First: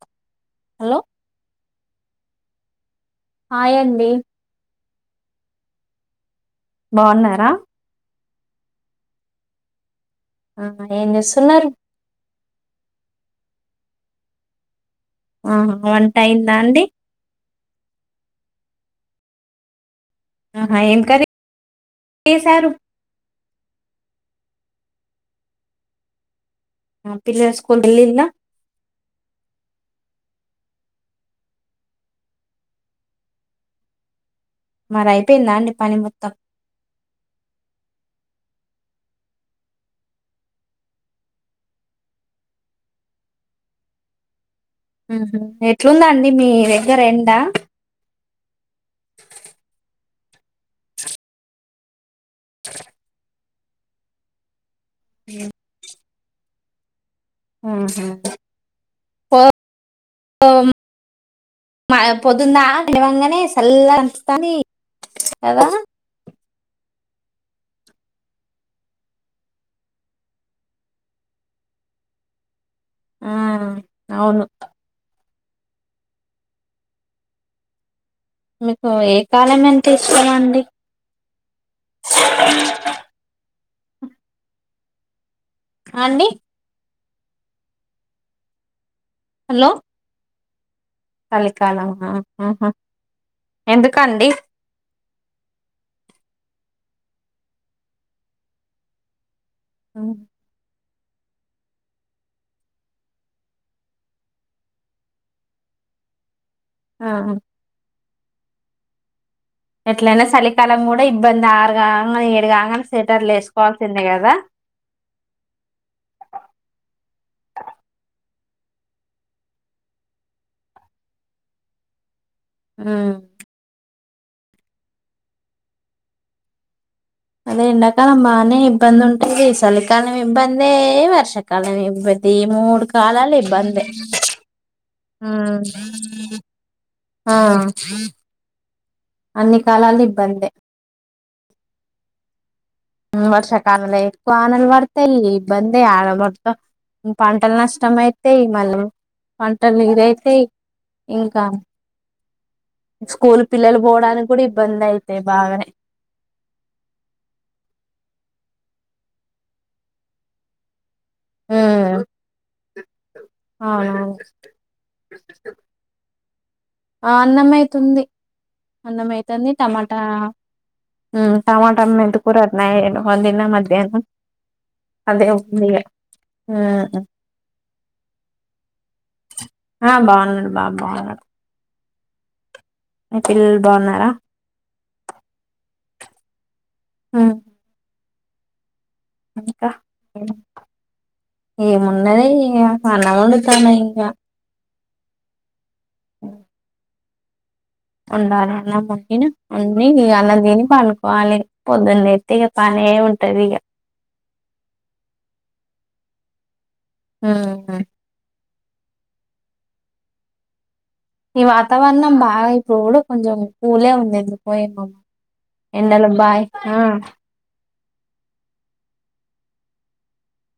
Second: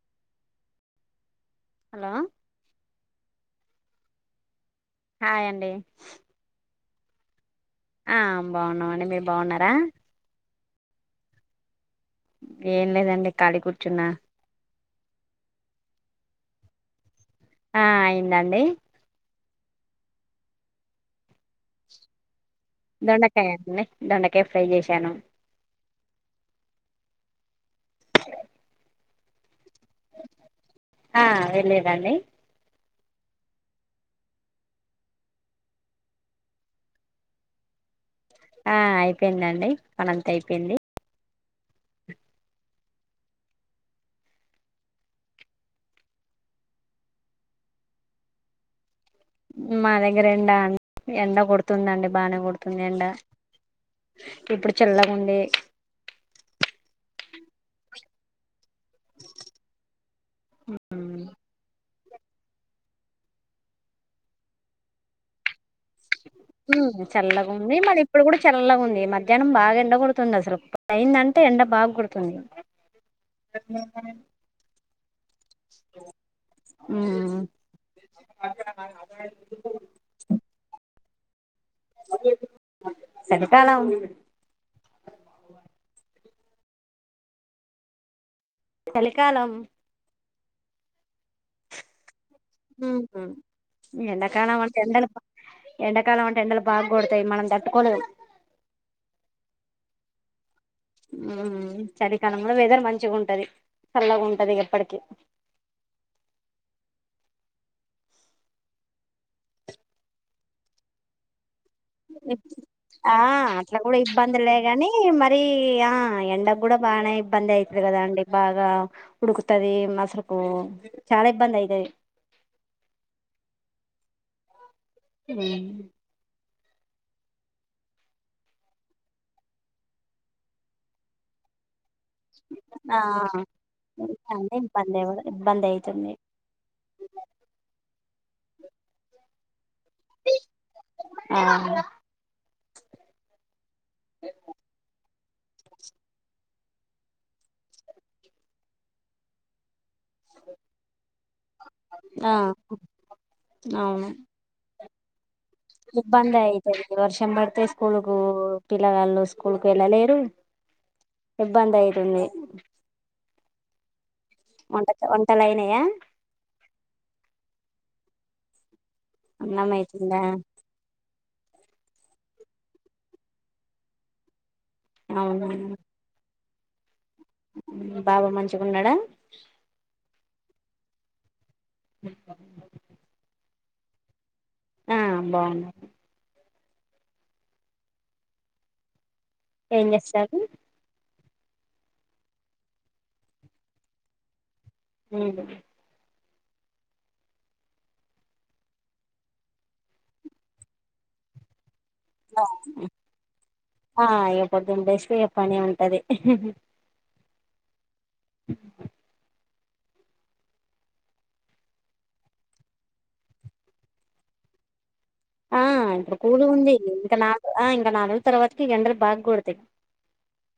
ప్చ్ hello hello హాయంది. హాయండి. ప్చ్ బాగున్నారా ఆ బాగున్నమండి. మీరు బాగున్నారా ఆ ఏం జేస్తున్నారు ఏం లేదండి ఖాళీ కూర్చున్నా ఆహా వంటయ్యిందా అండి ఆ అయిందండి ఆహా ఏం కర్రీ చేశారు దొండకాయండి దొండకాయ ఫ్రై చేశాను పిల్ల స్కూల్ కెళ్ళిందా ఆ వెళ్ళేదండి మరైపోయిందా అండి పని మొత్తం ఆ అయిపోయిందండి పనంతా అయిపోయింది మ్ హూ ఎట్లుందండి మీ దగ్గర ఎండా మా దగ్గర ఎంండ ఎండ కొడుతుందండి బానే కొడుతుంది ఎండ ఇప్పుడు చల్లగుంది ఊహూ [unintelligible] మా పొద్దుందా లేవంగానే చల్లగనిపిస్తాంది కదా మ్మ్ చల్లగుంది మళ్ళిప్పుడు కూడా చల్లగుంది మధ్యాహ్నం బాగా ఎండ కొడుతుంది అసలు [unintelligible] అయిందంటే ఎండ బాగా కొడుతుంది ఆ అవును ఉమ్మ్ మీకు ఏ కాలం అంటే ఇష్టం అండి సరే కాలం అండి చలికాలం చలికాలం ఆ [unintelligible] ఎండ కాలమంటే ఎండల ఎండాకాలం అంటే ఎండలు బాగ కొడతాయి మనం తట్టుకోలేము ఉమ్ ఉమ్మ్ చలికాలం కూడా వెదర్ మంచిగుంటది చల్లగుంటదిగ ఎప్పటికి ఆహా ఎట్లయినా చలికాలం కూడా ఇబ్బంది ఆర్ ఆ అట్లా కూడా కదా ఇబ్బందులేగాని మరి ఆ ఎండకు కూడా బానే ఇబ్బందైతుంది కదాండి బాగా ఉడుకుతది అసలుకు చాలా ఇబ్బంది అయితది ఉమ్ ఉమ్మ్ అదే ఎండాకాలం బానే ఇబ్బంది ఉంటుంది చలికాలం ఇబ్బందే వర్షాకాలం ఇబ్బంది ది మూడు ఆ కాలాలు ఇబ్బందే ఇబ్బంది మ్మ్ ఇబ్బంది అయితుంది ఆ అన్నీ చాలానే ఇబ్బందే ఆ మ్ వర్షా కాలలే వానలు పడతాయి ఇ ఇబ్బందే ఆడ మొత్తం పంటలు నష్టం అయితయి మళీ పంటలు ఇరై తై ఇంకా ఆ స్కూల్ పిల్లలు పోవడానికి కూడా ఇబ్బంది అయి బాగనే ఇబ్బందే అయితది వర్షం పడితే స్కూల్కు పిల్లగాళ్ళు స్కూల్కు వెళ్ళలేరు ఇబ్బందయితుంది అవునా వంటక వంటలు అయినయా ఆ అన్నమైతుంది అన్నమైతాంది అన్నం టమాటా అయితుందా ఉ టమో అన్నం మెంతి కూర అన్ని [inaudible] వందిన మధ్యాహ్నం అదే ఉంది ఇగ మ్ బావ మంచిగున్నడా ఉ బా బాగున్నాడు మీ పిల్లలు బాగున్నారా ఆ బాగున్నారు మ్ ఏం చేస్తారు ఏ మున్నయి ఇగ అన్నం వండుతాన్న ఇంకా మ్ ఉండాల అన్న మొక్కిన ఉన్నాయి ఇగ అన్నం తిని పనుకోవాలె ఆ ఎ పొద్దున్న లేస్తే ఇగ పనే ఉంటది మ్ హు ఈ వాతావరణం బాగా ఇప్పుడు కూడా కొంచెం కూలే ఉంది ఎందుకు ఏమో మా ఆ ఎండలకు ఇప్పుడు బాయ్ కూలుగ ఉంది ఆ ఇంకా నాలుగు ఆ ఇంకా నాలుగు తర్వాతకి ఎండలు బా కొడత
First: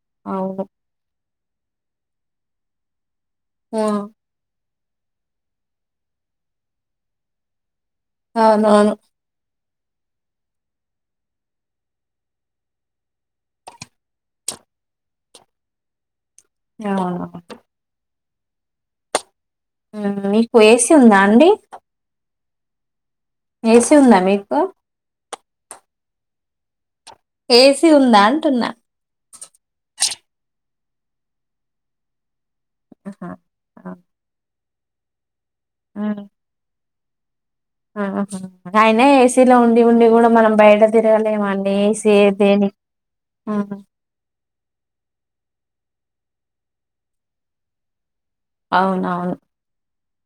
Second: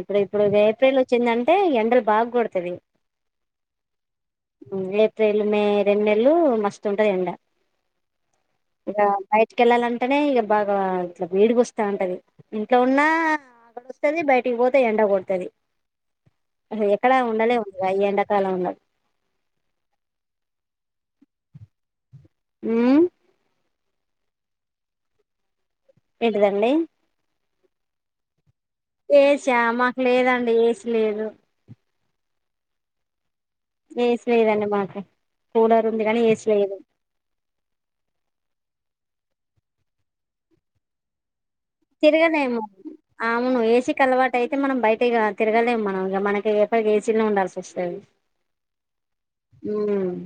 ఇప్పుడు ఇప్పుడు అవును ఏప్రిల్ వచ్చింద అంటే ఎండలు బాగ్ కొడ్తవి వ ఉ ఏప్రిల్ మే రెండు నెలలు మస్తు ఉంటది ఎండ. అవునవును. తీసుకెళ్ళాలంటేనే ఇక బాగా ఇట్లా వేడిగా వస్తాంటది. ఇంట్లో ఉన్నా దగడ్ వస్తది, బయటికి పోతే ఎండ కొడుతది. అహ ఎక్కడ అవును ఉండలేం ఇగా ఈ ఎండ సల్లగున్నది. మీకు ఏసి ఉందా అండి. హ్ ఏ సి ఉందా మీకు. ఏంటిదండి. ఏసీ ఉందా అంటున్నా. ఏసా మాకు లేదండి ఏసి లేదు. అహా ఏ సి లేదండి మా కూలర్ ఉంది గానీ ఏసీ లేదు. అయనా ఏసీలో ఉండి ఉండి కూడ మనం బయట తిరగలేమ తిరగలేము అవును ఏసీకి అలవాటు అయితే మనం బయట ఇగ తిరగలేం మనం ఇగ మనకి ఎప్పటికీ ఏసీలోనే ఉండాల్సి వస్తది. అవునవును. ఉమ్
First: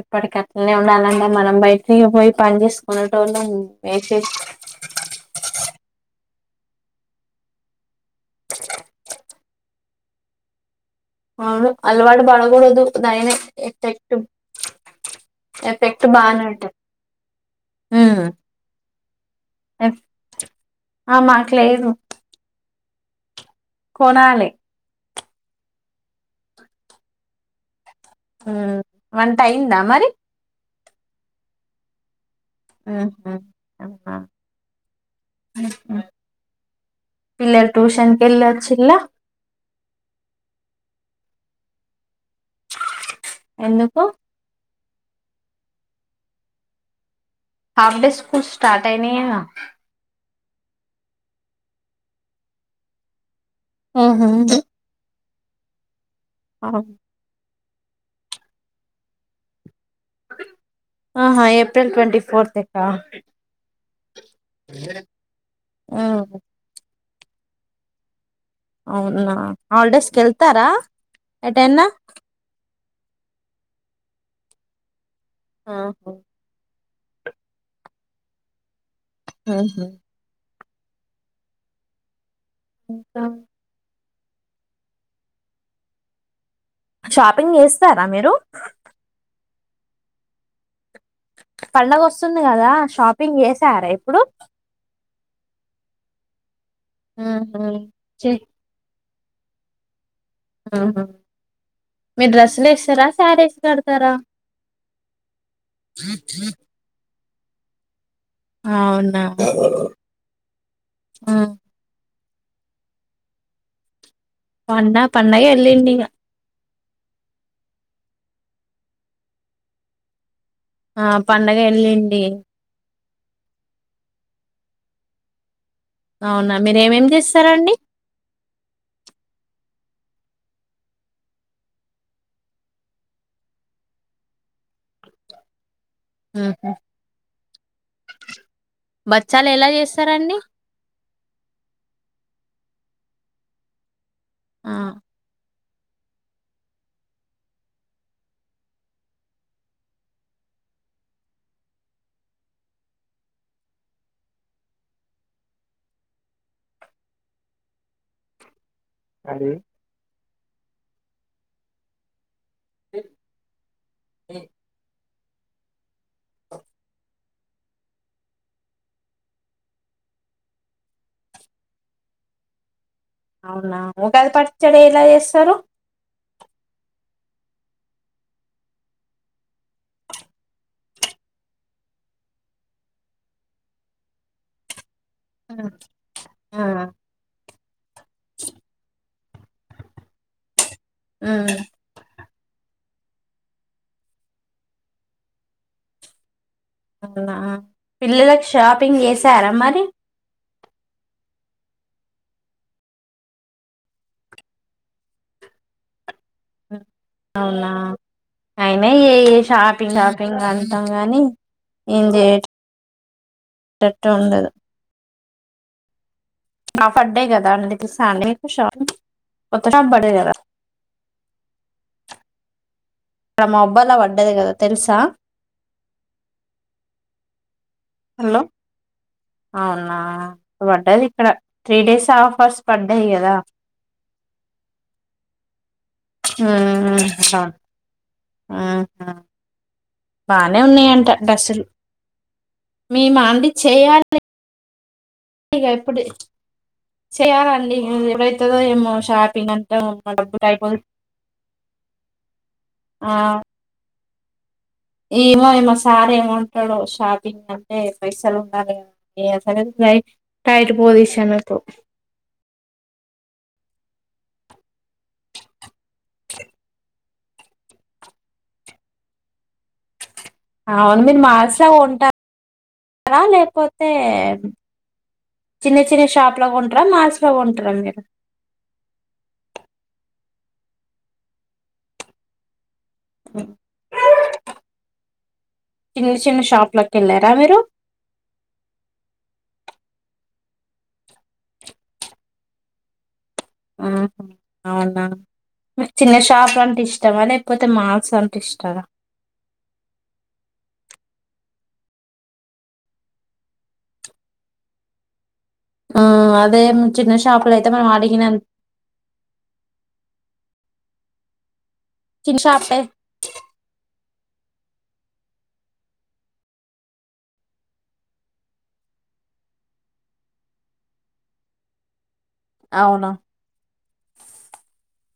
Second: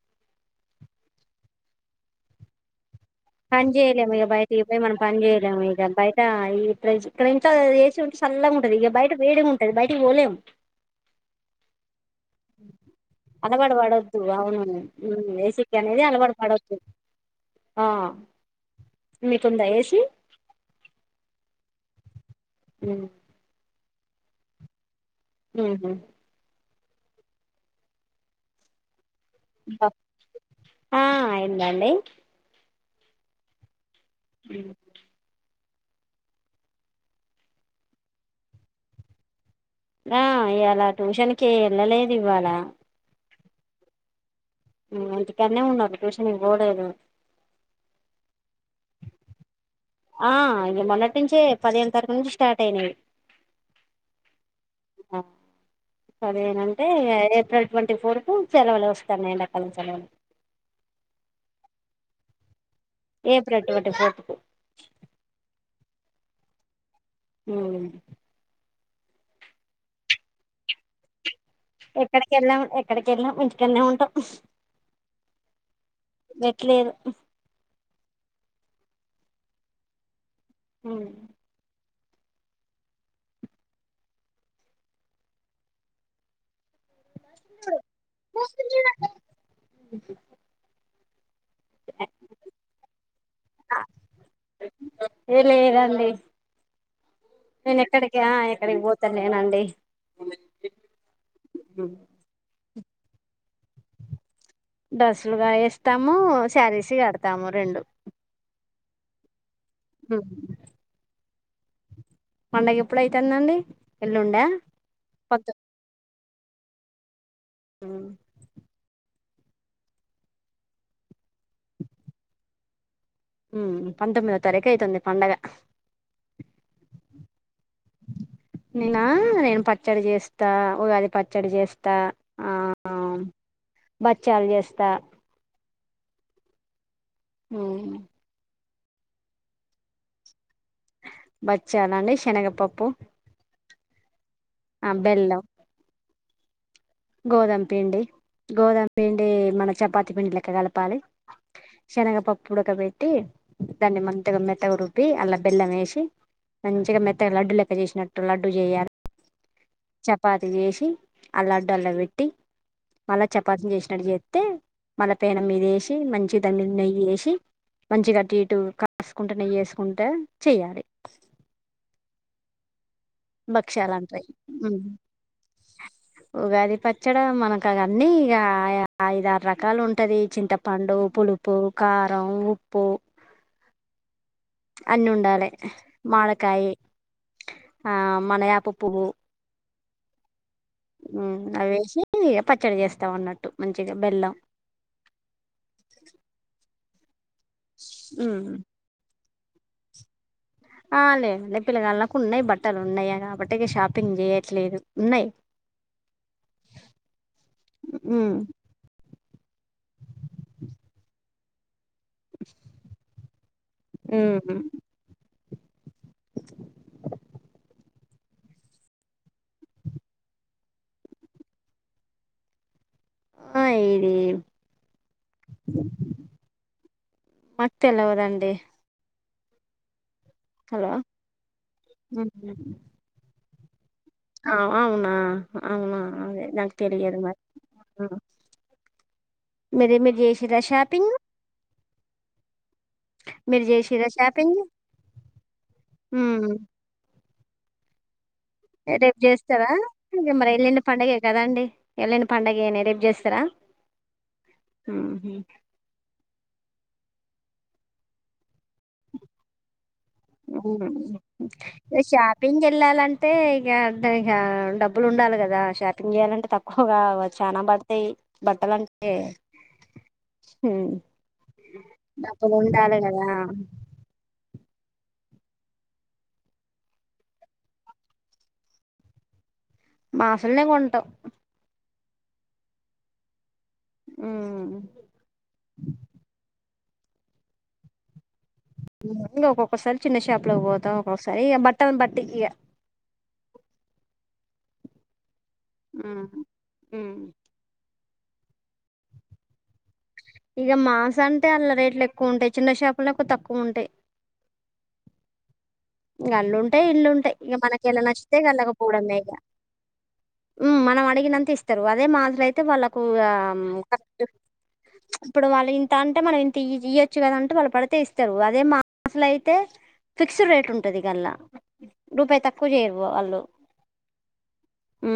ఎప్పటికట్లనే ఉండాలంటే మనం బయటికి ఇగ పోయి పని చేసు పని చేయలేము ఇగ బయటకి పోయి మనం పని చేయలేము ఇగ బ [unintelligible] ఇంట్లో ఏసీ ఉంటే సల్లగా ఉంటది. ఇగ బయట వేడిగ ఉంటది, బయటకి పోలేం. అవును. అలవాటు పడకూడదు దాని అలవాటు ఎఫెక్ట్ పడొద్దు అవును ఏసీకి అనేది ఎఫెక్ట్ అలవాటు బానే ఉంటది పడొద్దు ఆ హ్ మీకుందా ఏసీ ఆ లేదు. హ్మ్ కొనాలే. హుహ్ ఆ వంట అయిందా మరి. ఆ అయిందండి. ఆ హా అవునా. పిల్లల్ ట్యూషన్ కెళ్ళి వచ్చిన్లా. ఆ ఇయ్యాల టూషన్కి వెళ్ళలేదు ఇవాళ. ఎందుకు? ఆ ఇంటికాడనే ఉన్నరు ట్యూషన్ కీ పోలేదు. హాఫ్ డే స్కూల్ స్టార్ట్ అయినయా? ఆ ఇగ మొన్నటి నుంచే పదిహేను తారీఖు నుంచి స్టార్ట్ అయినయి. ఆహా అ సరేనంటే ఇగ ఏప్రిల్ ట్వంటీ ఫోర్ కు సెలవలు వస్తాన్నయి ఎండా కాలం సెలవులు ఆహా ఏప్రిల్ ట్వంటీ ఫోర్త్ ఎక్క ఏప్రిల్ ట్వంటీ ఫోర్త్ కు అవును. ఊ అవునా హల్డేస్ కెల్తారా ఎక్కడకెళ్ళమ్ ఎక్ ఎక్కడికి వెళ్ళం ఇంటికాన్నె ఉంటాం. ఆహా వెట్లేదు ఆహా హు ఇంకా షాపింగ్ చేస్తారా మీరు ఊహు పండగ వస్తుంది కదా షాపింగ్ చేసారా ఇప్పుడు ండి. ఉహు నేను ఎక్కడికా ఎక్కడికి పోత త్తలేనండి. ఆహ మీ డ్రస్సులేస్ స్తర సారీస్ కడతారా డ్రస్సులుగా ఎస్తాము శారీసు కడతాము. డతాము రెండు. అవునా ఉ ఆ పండగ ఎప్పుడైతందండి. పన్న పన్నయ ఎల్లుండిగా ఆ ఆ పండగ ఎల్లుండి. ఊ పంతొమ్మిదో తారీఖు అవుతుంది పండగ అవునా మీరేమేమి చేస్తారండి. నేనా నేను పచ్చడి చేస్తా ఉగాది పచ్చడి చేస్తా ఆ బచ్చాలు చేస్తా ఊహు హూ బచ్చాలు ఎలా చేస్తారండి. బచ్చాలాండి శెనగపప్పు ఆ బెల్లా గోధుమ పిండి గోధామ పిండి మన చపాతి పిండి లెక్క కలపాలి శనగపప్పు ఉడకబెట్టి దాన్ని మంతగా మెత్తగా రుబ్పి అలా బెల్లం వేసి మంచిగా మెత్తగా లడ్డు లెక్క చేసినట్టు లడ్డు చేయాలి చపాతి చేసి అల్లా దాంట్లో పెట్టి మళ్ళా చపాతిని చేసినట్టు చెత్తే మళ్ళా పేన మీద వేసి మంచి దమ్మి నెయ్యిేసి మంచి గటు ఇటు కాసుకుంటే నెయ్యేసుకుంట చెయాలి అవునా ఒకది అంటారు పడ్చడి ఎట్ల చేస్తారు ఉగాది పచ్చడి మనకు అవన్నీ ఇక ఐద ఆరు రకాలు ఉంటది చింతపండు పులుపు కారం ఉప్పు అన్నుండాలి ఉమ్, ఆ మాడకాయి ఆ మలయాపు పువ్వు మ్మ్ ఉమ్, అవేసి ఇగా పచ్చడి చేస్తా ఉన్నట్టు మంచిగా బెల్లం పిల్లలకు షాపింగ్ చేస్ తార మరి ఆ లేదండి పిల్లగాళ్కు ఉన్నాయి బట్టలు ఉన్నాయా కాబట్టికి షాపింగ్ చేయట్లేదు ఉన్నాయి అవునా అయిన ఏ షాపింగ్ షాపింగ్ అంటాం గాని ఏం చేయేటట్టు ఉండదు నా పడ్డే కదా అండిపిస్తా అష కొత్తబడే కదా ఇక్కడ మా ఆ అబ్బాయిలా ఇది పడ్డది కదా తెలుసా మాకు హలో తెలవదండి అవునా హలో పడ్డది ఇక్కడ త్రీ డేస్ ఆఫర్స్ పడ్డాయి కదా అవునా అవునా అదే నాకు తెలియదు మరి మ్మ్ హ్మ్ మీరు మీరు చేసిరా బానే ఉన్నాయింట షాపింగ్ డ్రస్సులు మీ మాంది మీరు చేసిరా చేయాలి షాపింగ్ ఇగా ఇప్పుడే చేయాలా అండి ఇన్ వైప్ రేపు చేస్తారా మరి అయిపోదు ఎల్లిండి పండుగే కదా అండి ఎల్ళని పండుగనే రేపు ఆ చేస్తారా మ్మ్. ఏమో ఏమో సార్ ఏమంటాడో షాపింగ్ అంటే పైసలు ఉండాలి ఏ సరే [inaudible] ఇ షాపింగ్ వెళ్లాలంటే ఇంక అంటే ఇం డబ్బులు ఉండాలి కదా షాపింగ్ చేయాలంటే తక్కువగా చానా పడతాయి బట్టలంటే అవును మీరు మార్స్లా డబ్బులు ఉండాలి ఉంటారుారా కదా లేకపోతే చిన్న చిన్న షాప్లాగా ఉంటారా మాల్స్ లో ఉంటారా మీరు మాసల్నే కొంటాం హ ఆ చిన్న చిన్న షాపులకి వెళ్ళారా మీరు ఇంక ఒక్కొక్కసారి చిన్న షాప్ లో పోతాం ఒక్కొక్కసారి ఇక బట్ట బట్టి ఇక ఆ అవునా కు చిన్న మ్మ్. షాపు అంటే మ్మ్. ఇష్టమా లేకపోతే మా స తీ్రిస్ టకా ఇక మాల్స్ అంటే అళ్లా రేట్లు ఎక్కువ ఉంటాయి చిన్న చేాపలు ఎక్కువ తక్కువ ఉంటాయి ఆ అదే గల్లుుంటాయి చిన్న ఇల్లుంటాయి షాపులో ఇక అయితే మనకి మనం ఇలా అడిగిన నచ్చితే కళ్ళకపోవడం మేక ఉ మనం అడగినంత ఇస్తా తారు అదే చిన్న మాధర అయితే షాపే వాళ్ళకు ఇప్పుడు వాళ్ళు ఇంత అంటే మనం ఇంత ఇయొచ్చు కదంటే వాళ్ళు పడితే ఇస్తారు అదే మాసలు అయితే ఫిక్స్డ్ రేట్ ఉంటుంది ట్టదికలా రూపాయ తక్కువజేరు అవునా అల్ళు హ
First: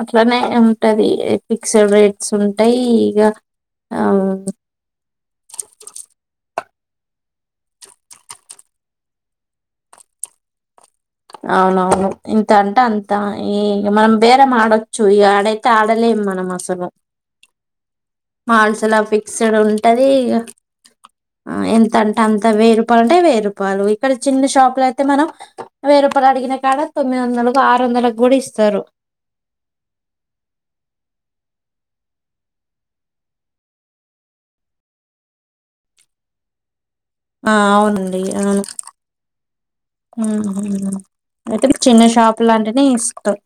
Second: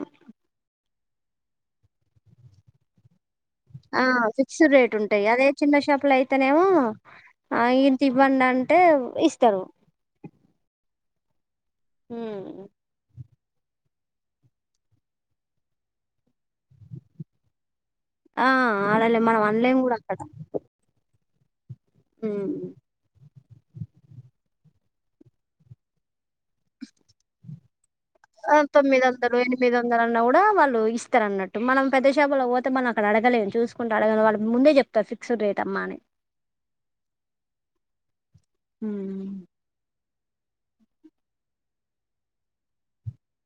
అట్లానే ఉది ఫిక్స్డ్ రేట్స్ ఉంటాయి ఇక ఆ ఫిక్స్ రేట్ ఉంటాయి అదే చిన్న షాపు లో అయితనేమో ఆ ఇంటి ఇ్వండి అంటే ఇస్తారు అవునవును ఇంత హ్మ్ అంటే అంత ఏ మనం బేరేం ఆడొచ్చు ఇక ఆడైతే ఆడలేం మనం అసలు ఆ మాల్స్ అలా అడలే మనం ఫిక్స్డ్ అనలేము కూడా ఉంటది అక్కడ ఆ ఎంత అంట అంతే హ్మ్ రూపాయ అంటే వేరు ప్పళ ఇక్కడ చిన్న షాపులు అయితే మనం వెయ్యి రూపాయలుడిగిన కాడ తొమ్మిది వందలలకు ఆరు వందల ఆ తొమ్మిది వందలు ఎనిమిది వందలు అన్నా కూడా వాళ్ళు ఇస్తారు అన్నట్టు మనం పెద్ద షాపులో పోతే మనం అక్కడ అడగలేము చూసుకుంటే అడగ వాళ్ళకి ముందే చెప్తారు ఫిక్స్డ్ రేట్ అమ్మా అని ఆ అవునండి అ ఉమ్ అయితే చిన్న షాపు లాంటినే ఇస్తం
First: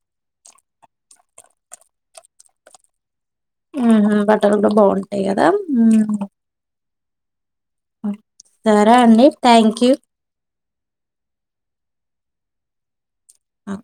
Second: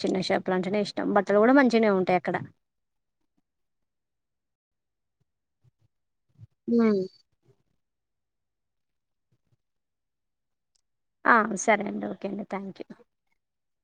చిన్న షాపులు అంటేనే ఇష్టం బట్టలు కూడా మంచినే ఉంటాయి అక్కడ ఆ బట్టాలు కూడా బాగుంటాయి కదా హ సరే అండి థ్యాంక్ యూ సరే అండి ఓకే అండి థ్యాంక్ యూ అ